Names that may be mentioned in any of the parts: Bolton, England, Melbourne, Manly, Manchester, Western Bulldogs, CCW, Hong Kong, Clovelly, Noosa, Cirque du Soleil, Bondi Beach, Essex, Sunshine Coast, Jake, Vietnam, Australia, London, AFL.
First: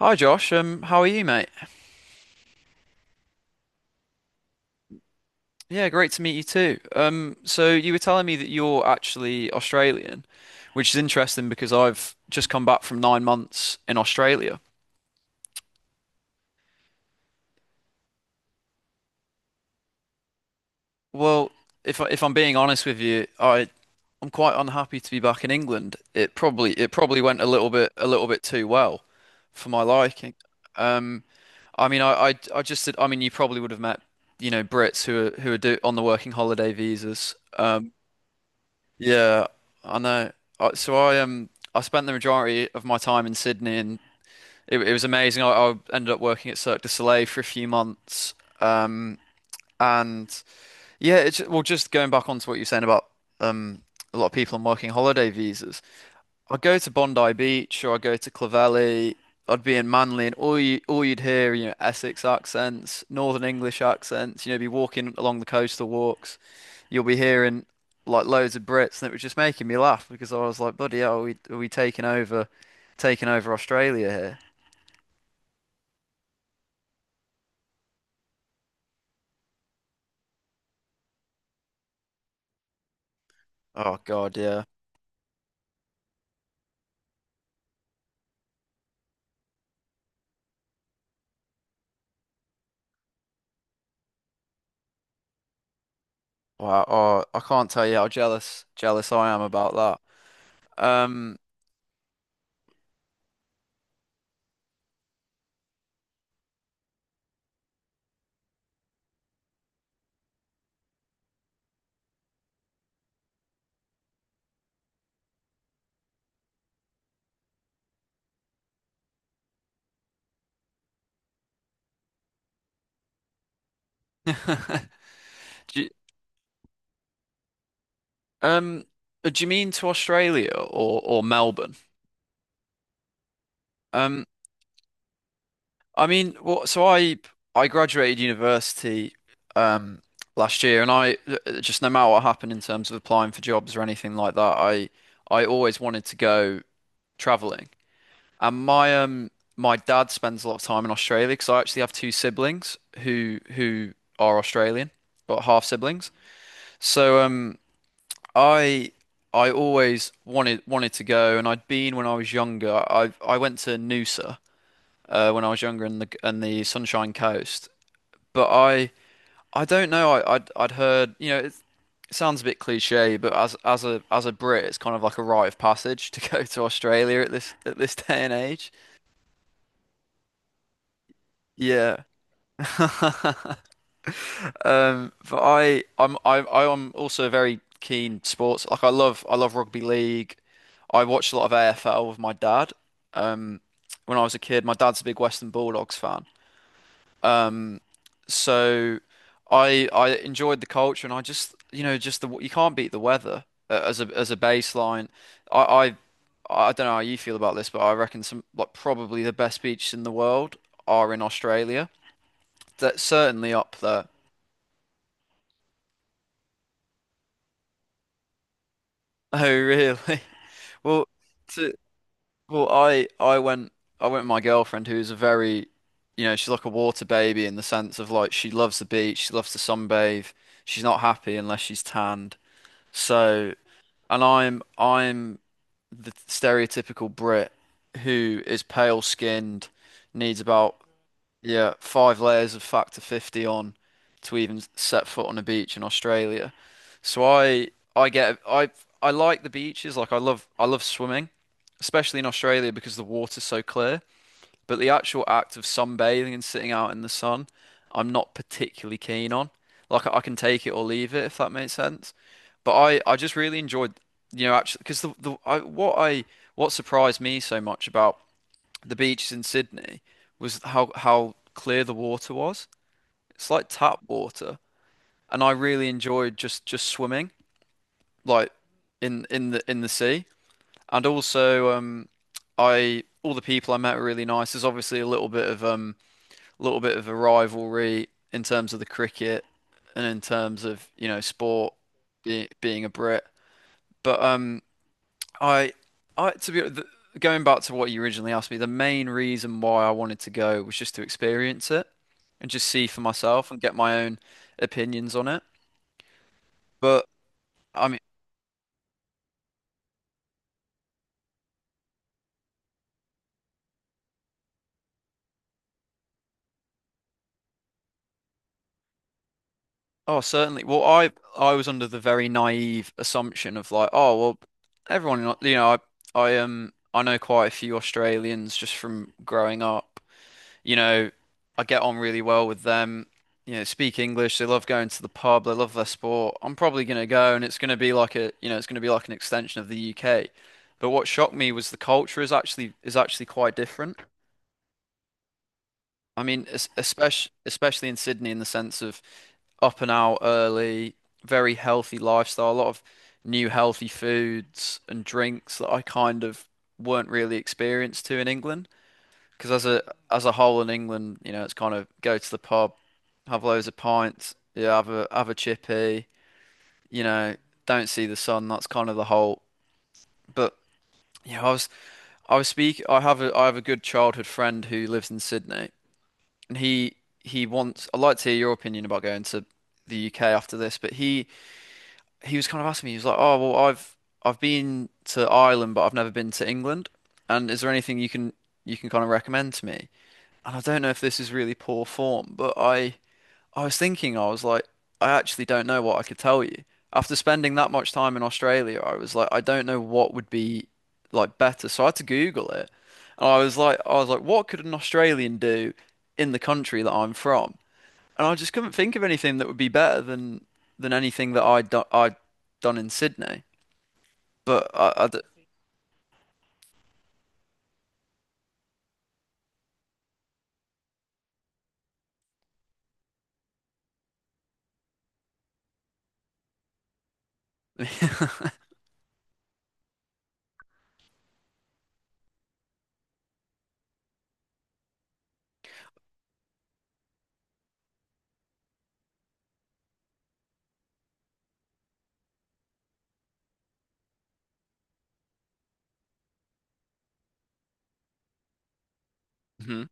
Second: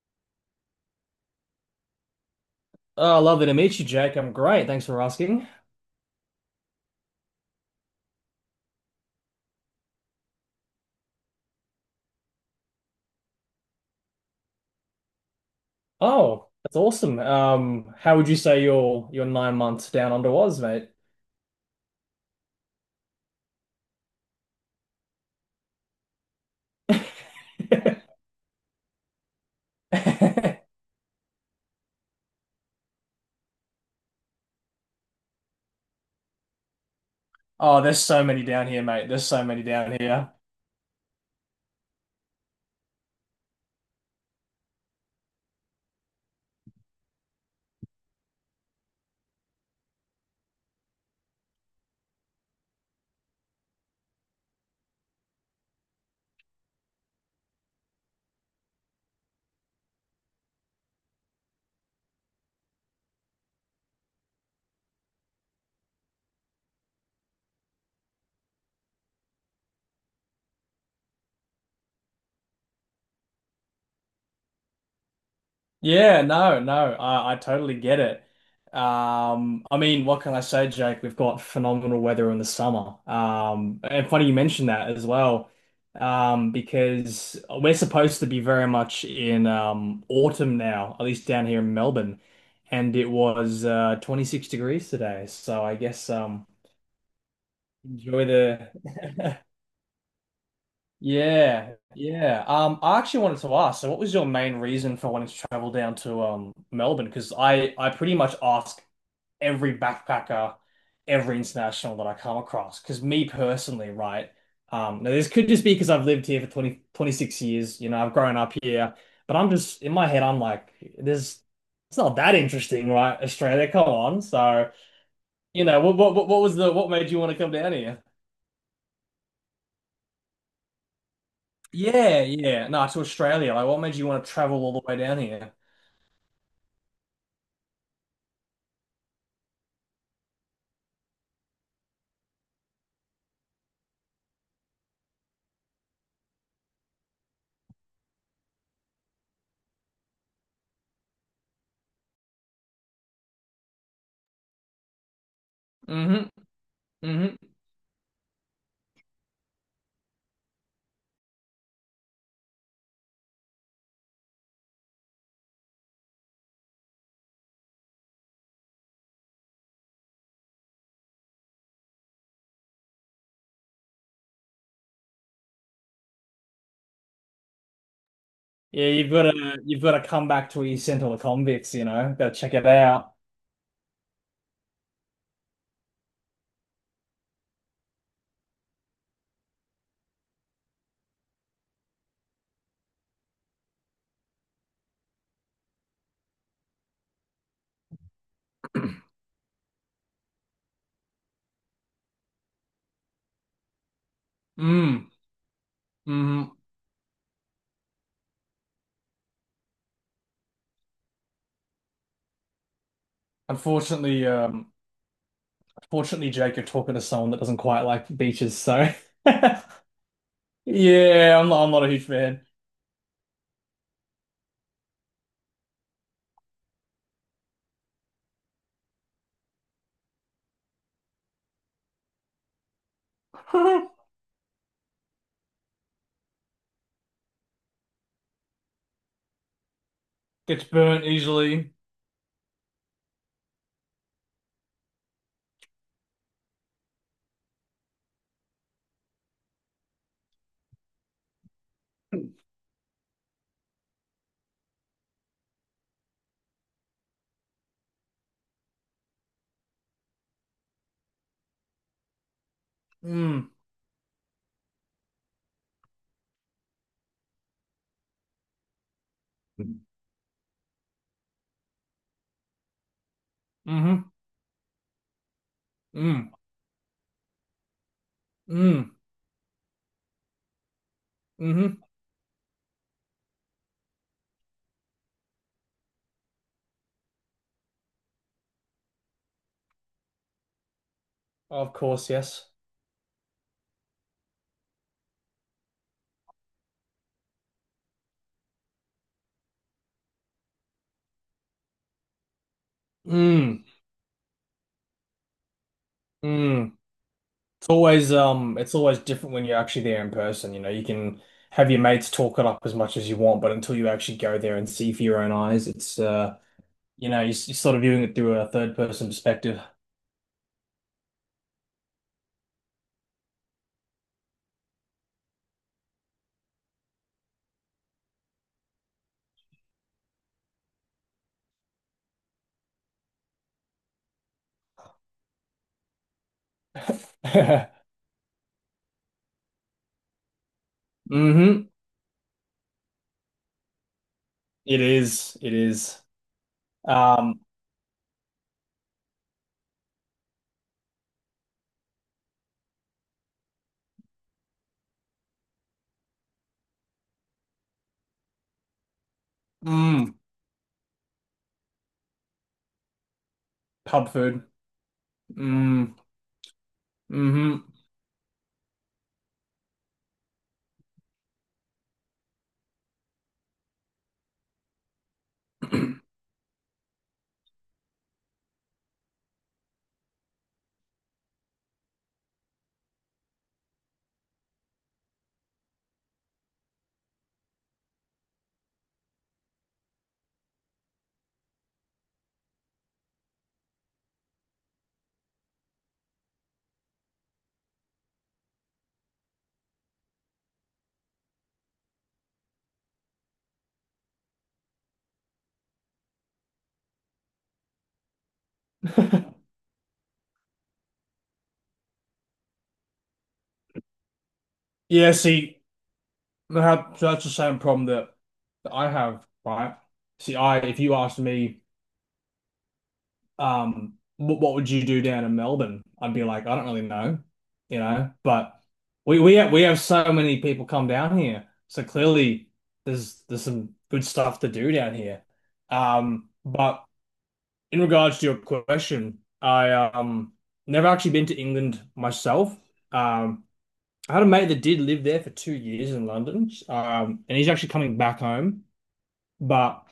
Hi Josh, how are you, mate? Oh, lovely to meet you, Jake. I'm great. Thanks for asking. Yeah, great to meet you too. So you were telling me that you're actually Australian, which is interesting because I've just come back from 9 months in Australia. Oh, that's awesome. How would you say your 9 months down under was, mate? Well, if I'm being honest with you, I'm quite unhappy to be back in England. It probably went a little bit a little bit too well for my liking. Um, I mean, I just did. I mean, you probably would have met you know Brits who are on the working holiday visas. Oh, Um, there's so many down here, mate. There's so Yeah, many down I here. know. So I spent the majority of my time in Sydney, and it was amazing. I ended up working at Cirque du Soleil for a few months. Um, and yeah, it's well, just going back onto what you're saying about um a lot of people on working holiday visas. I go to Bondi Beach or I go to Clovelly. I'd be in Manly, and all you'd hear, you know, Essex accents, Northern English accents. You know, be walking along the coastal walks you'll be hearing like loads of Brits, and it was just making me laugh because I was like, "Buddy, are we taking over, taking over Australia here?" Yeah, no, no, I totally get it. I mean, what can I say, Jake? We've got phenomenal weather in the summer. Um, Oh and funny you God, yeah. mentioned that as well, because we're supposed to be very much in autumn now, at least down here in Melbourne, and it was 26 degrees today. So I guess Wow. Oh, I can't tell you how enjoy jealous the jealous I am about that. Yeah, yeah. I actually wanted to ask, so what was your main reason for wanting to travel down to Melbourne? Because I pretty much ask every backpacker, every international that I come across. Because me personally, right? Now this could just be because I've lived here for 20 26 years. You know, I've grown up here, but I'm just in my head, I'm like, there's it's not that interesting, right? Australia, come on. do So, you know, you, what was the what made you want to come down. um, do you mean to Australia or Melbourne? Yeah, yeah. No, to Australia. Like, what made you Um, want to travel all the way down here? I mean, well, so I graduated university. Um, last year and I just no matter what happened in terms of applying for jobs or anything like that I always wanted to go traveling. And my dad spends a lot of time in Australia because I actually have two siblings who are Australian, but half siblings. Hmm. So Hmm. um I I always wanted to go, and I'd been when I was younger. I went to Noosa when I was younger and the Sunshine Coast, but I don't know. I'd heard you know. It sounds a bit cliche, but as a Brit, it's kind of like a rite of passage to go to Australia at this day and age. Yeah, you've got to come back to where you sent all the convicts, you Yeah. know. Go check it out. But I am also a very keen sports. Like I love rugby league. I watched a lot of AFL with my dad. Um, when I was a kid, my dad's a big Western Bulldogs fan. Um, so I enjoyed the culture, and I just, you know, just the you can't beat the weather as a baseline. Mm. I, I, Hmm. I don't know how you feel about this, but I reckon some like probably the best beaches in the world are in Australia. That's certainly up there. Unfortunately, um, unfortunately, Jake, you're talking to someone that doesn't quite like beaches, so Oh, really? Well, yeah, I'm not I'm to, not a huge fan. well, I went I went with my girlfriend who's a very, you know, she's like a water baby in the sense of like she loves the beach, she loves to sunbathe. She's not happy unless she's tanned. So, and I'm the stereotypical Brit who is pale skinned, needs Gets about burnt easily. yeah, five layers of factor 50 on to even set foot on a beach in Australia. So I get I like the beaches, like I love swimming, especially in Australia because the water's so clear, but the actual act of sunbathing and sitting out in the sun, I'm not particularly keen on. Like I can take it or leave it if that makes sense. But I just Mm. really enjoyed you know, actually because the I what surprised me so much about the beaches in Sydney was how clear the water was. It's like tap Mm-hmm. water, and I really Mm. enjoyed just swimming like Mm. in the sea. And also, Mm-hmm. I all the people I met were really nice. There's obviously a little bit of a little bit of a rivalry in terms of the cricket and in terms of you know Of sport course, being yes. being a Brit, but. I, I to be the, going back to what you originally asked me, the main reason why I wanted to go was just to experience it and just see for myself and Mm. get my own opinions on it. Mm. But I mean, always it's always different when you're actually there in person. You know, you can have your mates talk it up as much as you want, but until you actually go there and see for your own eyes, it's you're sort of viewing it through a third person perspective. oh, certainly. Well, I was under the very naive assumption of like, oh, well, you know, I know quite a few Australians just from growing up. You know, I get on really well with them. You know, speak English. They love going to the pub. They love their sport. I'm probably gonna go, and it's gonna be like a, you know, it's gonna be like an extension of the UK. But what shocked me Mm-hmm. was the culture is actually quite different. It is. It is. I mean, especially Um, especially in Sydney, in the sense of up and out early, very healthy lifestyle, a lot of new healthy foods and drinks that I kind of weren't really experienced to in England. Because mm, as a whole in England, you know, it's kind of go to the pub, have loads of pub pints, food. yeah, have a Mm, chippy, you know, mm-hmm. don't see the sun. That's kind of the whole. But yeah, I was speak. I have a good childhood friend who lives in Sydney, and he wants. I'd like to hear your opinion about going to the UK after this. But he was kind of asking me. He was like, "Oh, well, I've been to Ireland, but I've never been to England. And is there anything you can kind of recommend to me?" And I don't know if this is really poor form, but I was thinking, I was like, I actually don't know what I could tell you. After spending that much time in Australia, I was like, I don't know what would be like better. So I had to Google it. And I was like, what could an Australian do in the country that I'm from? And I just couldn't think of anything that would be better than anything that I'd done in Sydney. But I Yeah, d- see, that's the same problem that I have, right? See, I if you asked me, would you do down in Melbourne? I'd be like, I don't really know. But we have so many people come down here, so clearly there's some good stuff to do down here. But in regards to your question, I never actually been to England myself. Um, I had a mate that did live there for 2 years in London, and he's actually coming back home, but. Mhm.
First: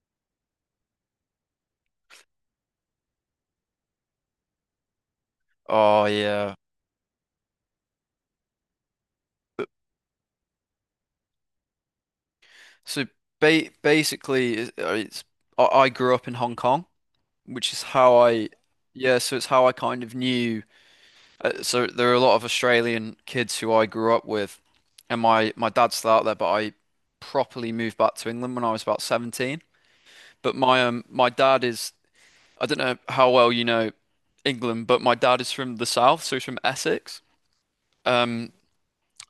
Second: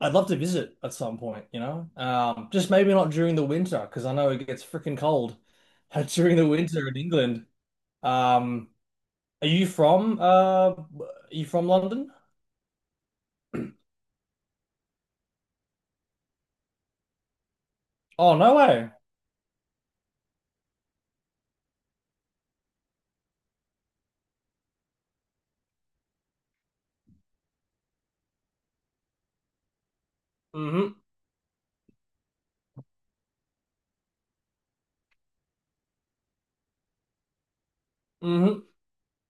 I'd love to visit at some point, you know? Just maybe not during the winter, because I know it gets freaking cold Oh during the yeah. winter in England. Um, are you from London? So ba basically, it's I grew up in Hong Kong, which is how Oh, no way. yeah. So it's how I kind of knew. So there are a lot of Australian kids who I grew up with, and my dad's still out there, but I properly moved back to England when I was about 17. But my Mm-hmm. um my dad is I don't know how well you know England, but my dad is from the south, so he's from Essex. Um, Mm-hmm.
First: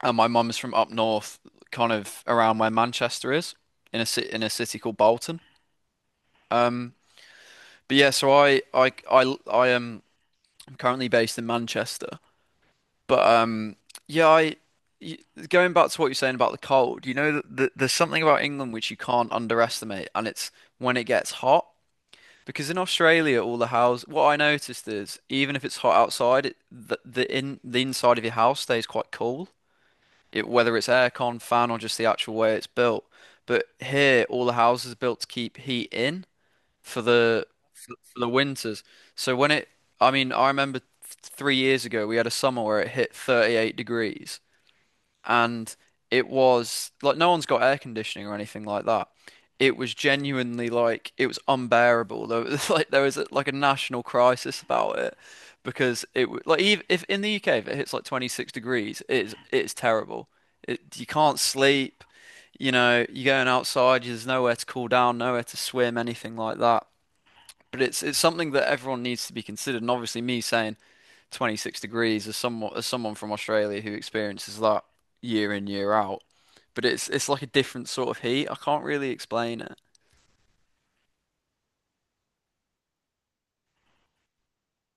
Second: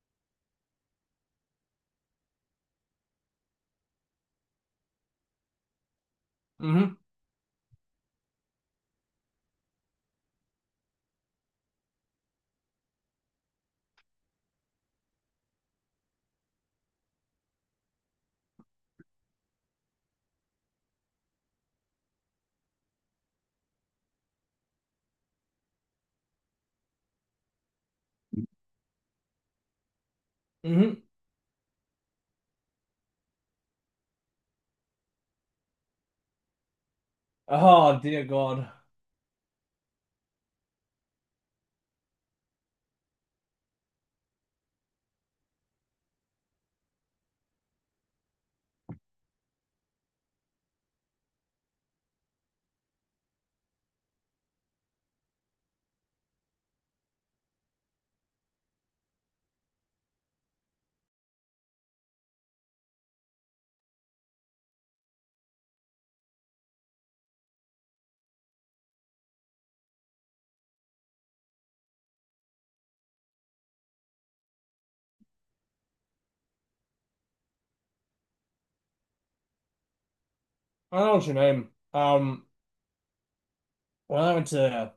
and my mum is from up north, kind of around where Manchester is, in a ci in a city called Bolton. Um. Mm-hmm. But yeah, so I'm currently based in Manchester, but yeah, I y- going back to what you're saying about the cold, you know, th th there's something about England which you can't underestimate, and it's when it gets hot. Because in Australia, all the house, what I noticed is even if it's hot outside, the in the inside of your house stays quite cool, whether it's Mm-hmm. aircon, fan, or just the actual way it's built. But here, all the houses are built to keep heat in for the Oh, for dear the God. winters. So when I mean, 3 years ago we had a summer where it hit 38 degrees and it was like no one's got air conditioning or anything like that. It was genuinely like it was unbearable. There was like there was like a national crisis about it because like even if in the UK if it hits like 26 degrees, it's terrible. You can't sleep. You know, you're going outside, there's nowhere to cool down, nowhere to swim, anything like that but it's something that everyone needs to be considered. And obviously, me saying 26 degrees as someone from Australia who experiences that year in year out, but it's like a different sort of heat. I can't really explain it. I don't know what you mean. Um, when I went to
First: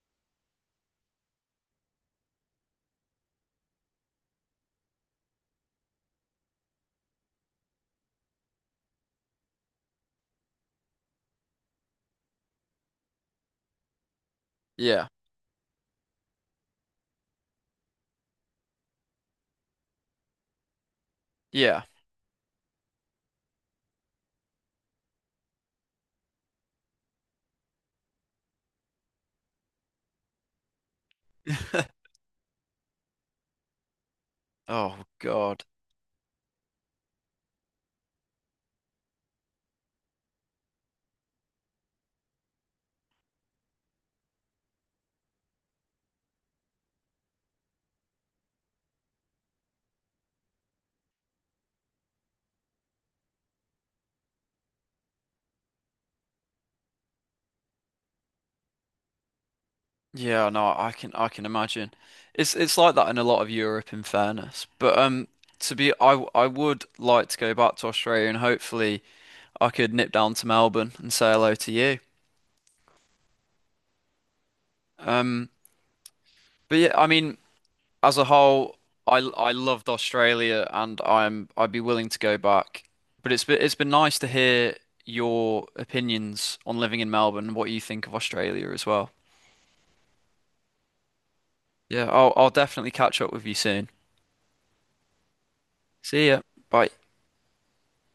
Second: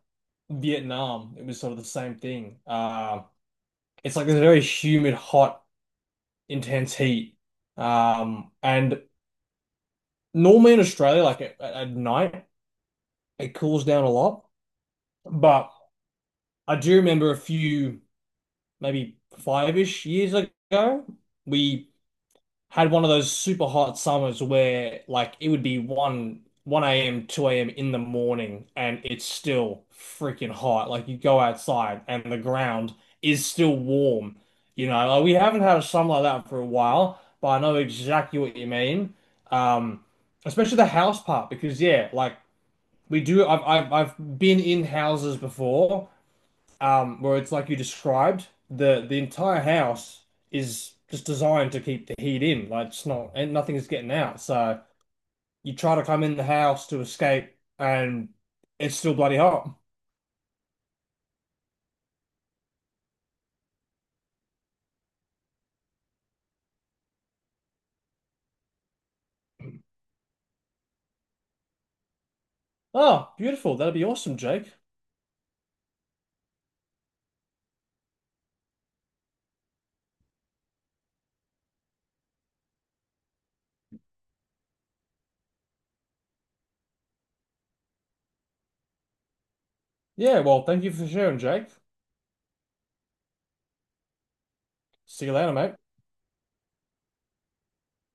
Vietnam, it was sort of the same thing. It's like this very humid, hot, intense heat. And normally in Australia, like at night, it cools down a lot. Yeah, But I do remember a few, maybe five-ish years ago, yeah. we had one of those super hot summers where like it would be 1 a.m., 2 a.m. in the morning, and it's still freaking hot. Like you go outside and the ground is still warm. You Oh know, like we haven't God. had a summer like that for a while, but I know exactly what you mean. Um, especially the house part, because yeah, like we do. I've been in houses before, where it's like you described. The entire house is just designed to keep the heat in. Like it's not, and nothing is getting out. So you try to come in the house to escape, and it's still bloody hot. Yeah, no, I can imagine. It's like that in a lot of Europe, in fairness. But to be, I w- I would like to go back to Australia and hopefully I could nip down to Melbourne and say hello to you. Oh, beautiful. That'd be awesome, Jake. Um, but yeah, I mean, as a whole, I loved Australia and I'd be willing to go back. But it's been nice to hear your opinions on living in Melbourne and what you think of Australia as well. Yeah. Well, thank you for sharing, Jake. Yeah, I'll definitely catch up with you soon. See you later, mate. See ya. Bye.